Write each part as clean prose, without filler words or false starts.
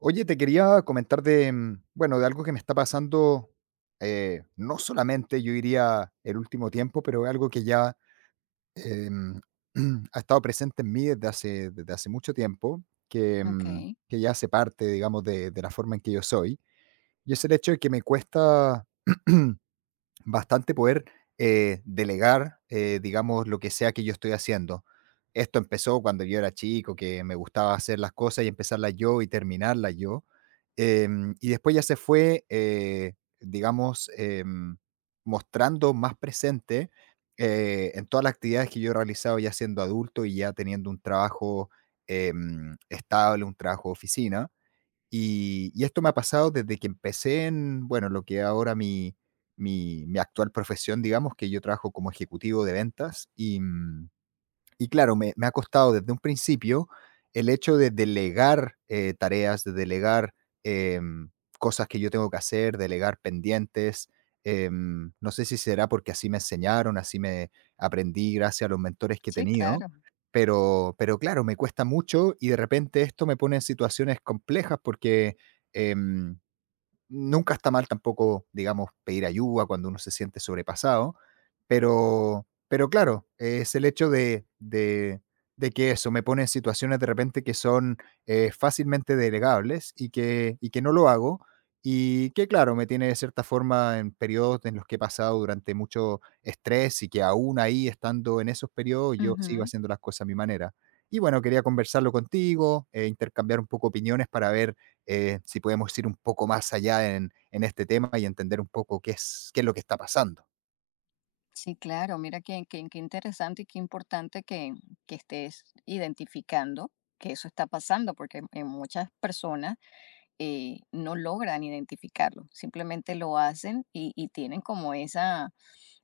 Oye, te quería comentar de, bueno, de algo que me está pasando, no solamente yo diría el último tiempo, pero es algo que ya em, ha estado presente en mí desde hace mucho tiempo, Okey. que ya hace parte, digamos, de la forma en que yo soy. Y es el hecho de que me cuesta bastante poder delegar, digamos, lo que sea que yo estoy haciendo. Esto empezó cuando yo era chico, que me gustaba hacer las cosas y empezarlas yo y terminarlas yo. Y después ya se fue, digamos, mostrando más presente en todas las actividades que yo he realizado ya siendo adulto y ya teniendo un trabajo estable, un trabajo de oficina. Y esto me ha pasado desde que empecé en, bueno, lo que ahora mi actual profesión, digamos, que yo trabajo como ejecutivo de ventas y claro, me ha costado desde un principio el hecho de delegar tareas, de delegar em, cosas que yo tengo que hacer, delegar pendientes. No sé si será porque así me enseñaron, así me aprendí gracias a los mentores que he Sí, tenido, claro. Pero claro, me cuesta mucho y de repente esto me pone en situaciones complejas porque em, nunca está mal tampoco, digamos, pedir ayuda cuando uno se siente sobrepasado, pero claro, es el hecho de que eso me pone en situaciones de repente que son fácilmente delegables y que no lo hago. Y que claro, me tiene de cierta forma en periodos en los que he pasado durante mucho estrés y que aún ahí estando en esos periodos yo sigo Ujú. haciendo las cosas a mi manera. Y bueno, quería conversarlo contigo, intercambiar un poco opiniones para ver si podemos ir un poco más allá en este tema y entender un poco qué es lo que está pasando. Sí, claro. Mira qué interesante y qué importante que estés identificando que eso está pasando, porque en muchas personas no logran identificarlo, simplemente lo hacen y, tienen como esa,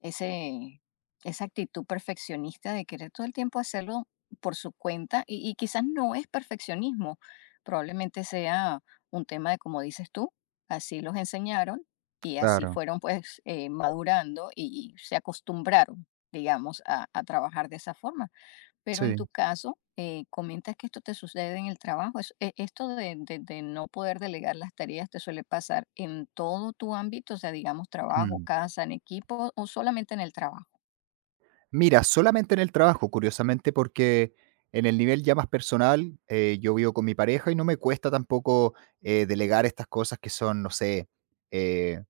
ese, esa actitud perfeccionista de querer todo el tiempo hacerlo por su cuenta y, quizás no es perfeccionismo, probablemente sea un tema de como dices tú, así los enseñaron y así Claro, fueron pues madurando y, se acostumbraron, digamos, a trabajar de esa forma. Pero en sí. tu caso, comentas que esto te sucede en el trabajo. Esto de, de no poder delegar las tareas te suele pasar en todo tu ámbito, o sea, digamos, trabajo, Mm. casa, en equipo o solamente en el trabajo. Mira, solamente en el trabajo, curiosamente, porque en el nivel ya más personal, yo vivo con mi pareja y no me cuesta tampoco delegar estas cosas que son, no sé, eh,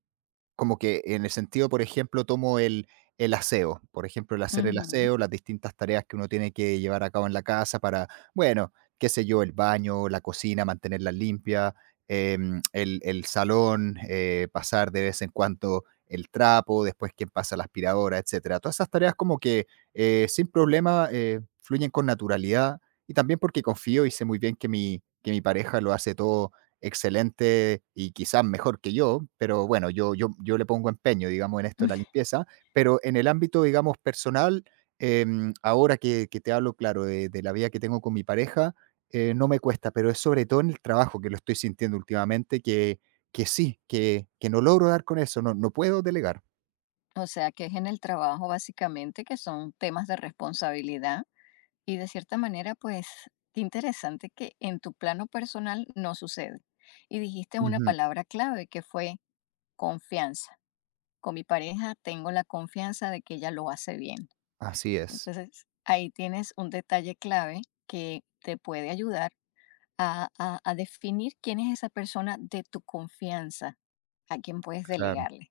como que en el sentido, por ejemplo, tomo el aseo, por ejemplo, el hacer el Ujú. aseo, las distintas tareas que uno tiene que llevar a cabo en la casa para, bueno, qué sé yo, el baño, la cocina, mantenerla limpia, el salón, pasar de vez en cuando el trapo, después quién pasa la aspiradora, etcétera. Todas esas tareas como que sin problema fluyen con naturalidad y también porque confío y sé muy bien que mi pareja lo hace todo excelente y quizás mejor que yo, pero bueno, yo le pongo empeño, digamos, en esto de la limpieza, pero en el ámbito, digamos, personal, ahora que te hablo, claro, de la vida que tengo con mi pareja, no me cuesta, pero es sobre todo en el trabajo que lo estoy sintiendo últimamente, que sí, que no logro dar con eso, no, no puedo delegar. O sea, que es en el trabajo básicamente que son temas de responsabilidad y de cierta manera, pues, qué interesante que en tu plano personal no sucede. Y dijiste una Ujú. palabra clave que fue confianza. Con mi pareja tengo la confianza de que ella lo hace bien. Así es, Entonces, ahí tienes un detalle clave que te puede ayudar a, a definir quién es esa persona de tu confianza, a quién puedes claro, delegarle.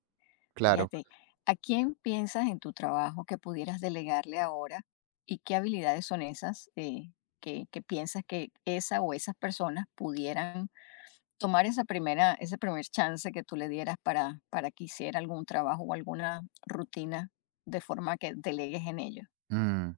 claro. Fíjate, ¿a quién piensas en tu trabajo que pudieras delegarle ahora y qué habilidades son esas que piensas que esa o esas personas pudieran tomar esa primera, ese primer chance que tú le dieras para que hiciera algún trabajo o alguna rutina de forma que delegues en ello? Mm.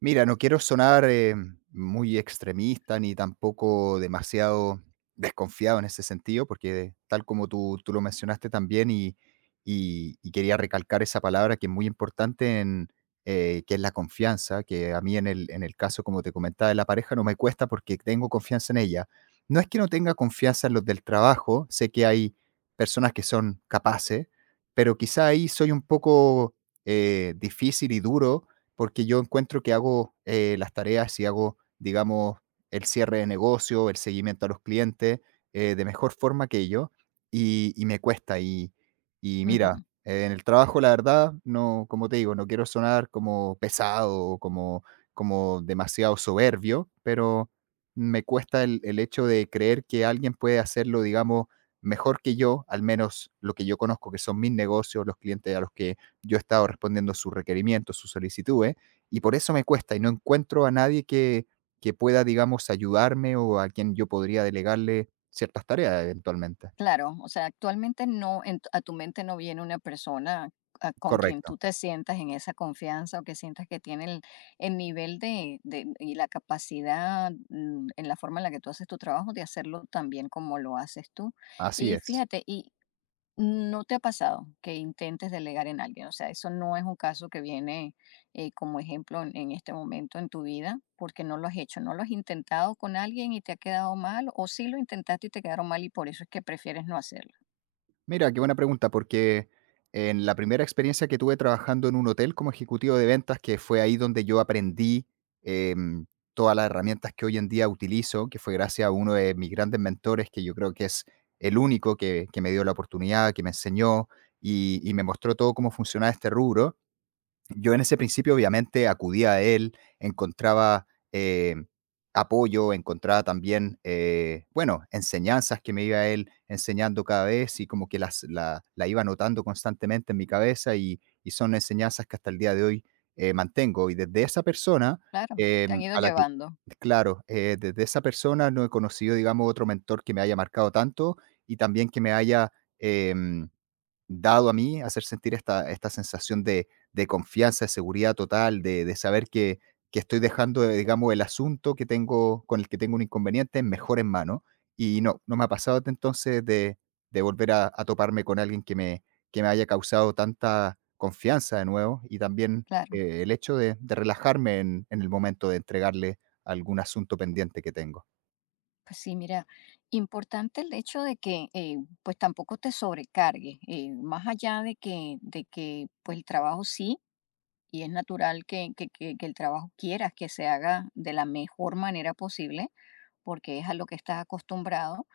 Mira, no quiero sonar muy extremista ni tampoco demasiado desconfiado en ese sentido, porque tal como tú lo mencionaste también y quería recalcar esa palabra que es muy importante en, que es la confianza, que a mí en el caso, como te comentaba, de la pareja no me cuesta porque tengo confianza en ella. No es que no tenga confianza en los del trabajo, sé que hay personas que son capaces, pero quizá ahí soy un poco difícil y duro porque yo encuentro que hago las tareas y hago, digamos, el cierre de negocio, el seguimiento a los clientes, de mejor forma que yo, y me cuesta. Y Ujú. mira, en el trabajo, la verdad, no, como te digo, no quiero sonar como pesado o como, como demasiado soberbio, pero me cuesta el hecho de creer que alguien puede hacerlo, digamos, mejor que yo, al menos lo que yo conozco, que son mis negocios, los clientes a los que yo he estado respondiendo sus requerimientos, sus solicitudes, y por eso me cuesta y no encuentro a nadie que, que pueda, digamos, ayudarme o a quien yo podría delegarle ciertas tareas eventualmente. Claro, o sea, actualmente no, en a tu mente no viene una persona con quien Correcto, tú te sientas en esa confianza o que sientas que tiene el nivel de, y la capacidad en la forma en la que tú haces tu trabajo de hacerlo tan bien como lo haces tú. así Y es. fíjate, ¿no te ha pasado que intentes delegar en alguien? O sea, eso no es un caso que viene como ejemplo en este momento en tu vida, porque no lo has hecho, no lo has intentado con alguien y te ha quedado mal, o sí lo intentaste y te quedaron mal y por eso es que prefieres no hacerlo. Mira, qué buena pregunta, porque en la primera experiencia que tuve trabajando en un hotel como ejecutivo de ventas, que fue ahí donde yo aprendí em, todas las herramientas que hoy en día utilizo, que fue gracias a uno de mis grandes mentores, que yo creo que es el único que me dio la oportunidad, que me enseñó y me mostró todo cómo funcionaba este rubro. Yo en ese principio obviamente acudía a él, encontraba eh, apoyo, encontraba también, bueno, enseñanzas que me iba él enseñando cada vez y como que la iba anotando constantemente en mi cabeza y son enseñanzas que hasta el día de hoy mantengo. Y desde esa persona Claro, eh, te han ido a la que, llevando, claro, desde esa persona no he conocido, digamos, otro mentor que me haya marcado tanto y también que me haya... em, dado a mí hacer sentir esta sensación de confianza, de seguridad total, de saber que estoy dejando, digamos, el asunto que tengo con el que tengo un inconveniente mejor en mano. Y no, no me ha pasado desde entonces de volver a toparme con alguien que me haya causado tanta confianza de nuevo, y también, claro. El hecho de relajarme en el momento de entregarle algún asunto pendiente que tengo. Pues sí, mira, importante el hecho de que pues tampoco te sobrecargues, más allá de que pues el trabajo sí, y es natural que, que el trabajo quieras que se haga de la mejor manera posible porque es a lo que está acostumbrado,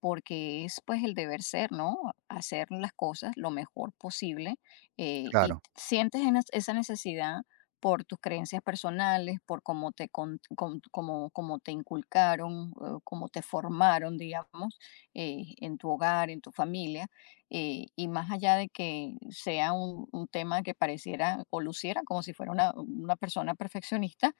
porque es pues el deber ser, ¿no? Hacer las cosas lo mejor posible y Claro. sientes en esa necesidad por tus creencias personales, por cómo te, cómo te inculcaron, cómo te formaron, digamos, en tu hogar, en tu familia, y más allá de que sea un tema que pareciera o luciera como si fuera una persona perfeccionista,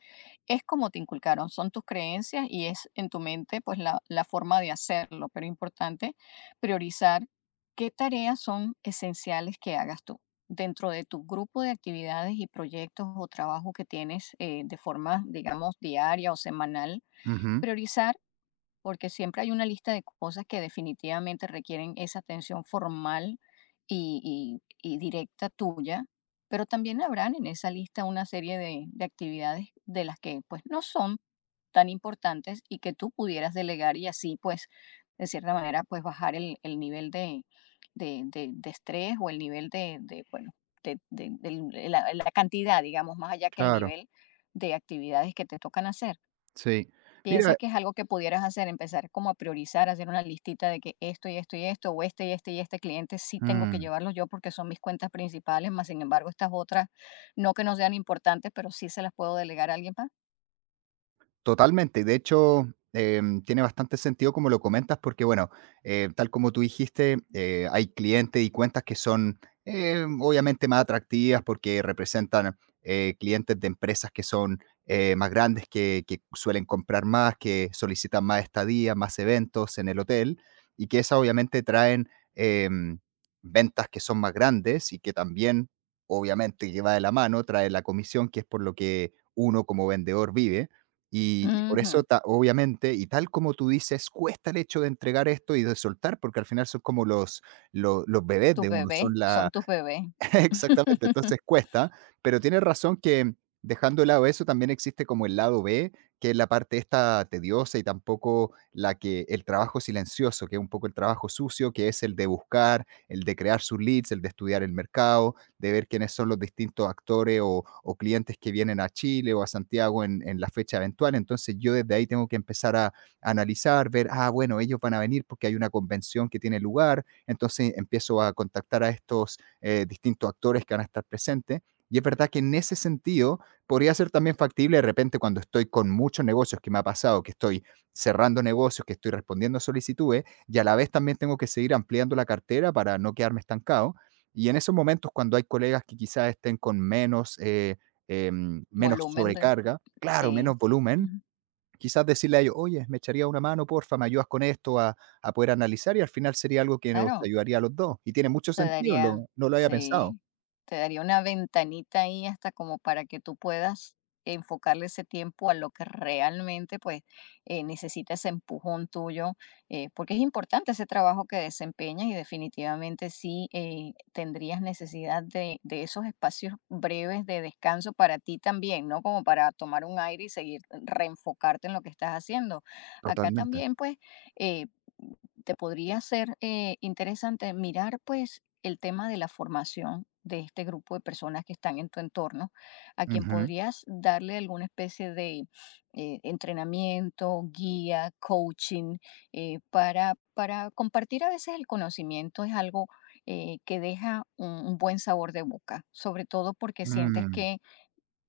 es como te inculcaron, son tus creencias y es en tu mente pues la forma de hacerlo, pero importante priorizar qué tareas son esenciales que hagas tú dentro de tu grupo de actividades y proyectos o trabajo que tienes de forma, digamos, diaria o semanal. Ujú. Priorizar porque siempre hay una lista de cosas que definitivamente requieren esa atención formal y, y directa tuya, pero también habrán en esa lista una serie de actividades de las que pues no son tan importantes y que tú pudieras delegar y así pues de cierta manera pues bajar el nivel de, de estrés o el nivel de, bueno, de, de la la cantidad, digamos, más allá que el Claro. nivel de actividades que te tocan hacer. Sí. ¿Piensas Mira que es algo que pudieras hacer? Empezar como a priorizar, hacer una listita de que esto y esto y esto, o este y este y este cliente sí tengo que mm. llevarlos yo porque son mis cuentas principales, más sin embargo estas otras, no que no sean importantes, pero sí se las puedo delegar a alguien más. Totalmente. De hecho, tiene bastante sentido como lo comentas, porque bueno, tal como tú dijiste, hay clientes y cuentas que son obviamente más atractivas porque representan clientes de empresas que son más grandes, que suelen comprar más, que solicitan más estadías, más eventos en el hotel, y que esas obviamente traen em, ventas que son más grandes y que también, obviamente, que va de la mano, trae la comisión, que es por lo que uno como vendedor vive. Por eso, Ujú. ta obviamente, y tal como tú dices, cuesta el hecho de entregar esto y de soltar, porque al final son como los bebés Tus de uno, bebés son son la tus bebés. exactamente, entonces cuesta, pero tienes razón que dejando de lado eso también existe como el lado B, que es la parte esta tediosa y tampoco la que el trabajo silencioso, que es un poco el trabajo sucio, que es el de buscar, el de crear sus leads, el de estudiar el mercado, de ver quiénes son los distintos actores o clientes que vienen a Chile o a Santiago en la fecha eventual. Entonces yo desde ahí tengo que empezar a analizar, ver, ah, bueno, ellos van a venir porque hay una convención que tiene lugar. Entonces empiezo a contactar a estos distintos actores que van a estar presentes. Y es verdad que en ese sentido podría ser también factible de repente cuando estoy con muchos negocios que me ha pasado, que estoy cerrando negocios, que estoy respondiendo a solicitudes y a la vez también tengo que seguir ampliando la cartera para no quedarme estancado. Y en esos momentos cuando hay colegas que quizás estén con menos, menos Volumen de... sobrecarga, claro, Sí. menos volumen, Ujú. quizás decirle a ellos, oye, me echaría una mano, porfa, me ayudas con esto a poder analizar y al final sería algo que nos Claro. ayudaría a los dos. Y tiene mucho Te sentido, daría no lo había pensado. sí, te daría una ventanita ahí hasta como para que tú puedas enfocarle ese tiempo a lo que realmente, pues, necesita ese empujón tuyo, porque es importante ese trabajo que desempeñas y definitivamente sí, tendrías necesidad de esos espacios breves de descanso para ti también, ¿no? Como para tomar un aire y seguir reenfocarte en lo que estás haciendo. Acá Totalmente. también, pues, eh te podría ser interesante mirar pues el tema de la formación de este grupo de personas que están en tu entorno, a quien Ujú. podrías darle alguna especie de entrenamiento, guía, coaching, para compartir a veces el conocimiento es algo que deja un buen sabor de boca, sobre todo porque sientes Mm, que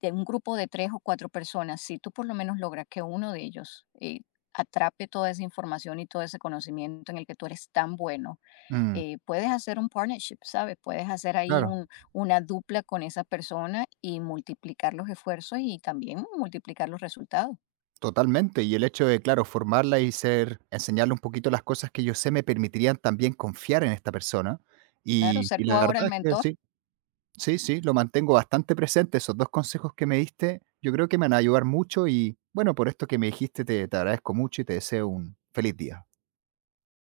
de un grupo de tres o cuatro personas, si tú por lo menos logras que uno de ellos atrape toda esa información y todo ese conocimiento en el que tú eres tan bueno, mm, puedes hacer un partnership, ¿sabes? Puedes hacer ahí claro, una dupla con esa persona y multiplicar los esfuerzos y también multiplicar los resultados. totalmente. Y el hecho de, claro, formarla y ser, enseñarle un poquito las cosas que yo sé me permitirían también confiar en esta persona. Claro, ser Y tú la ahora el verdad es que mentor sí, sí, sí, lo mantengo bastante presente. Esos 2 consejos que me diste, yo creo que me van a ayudar mucho y bueno, por esto que me dijiste, te agradezco mucho y te deseo un feliz día.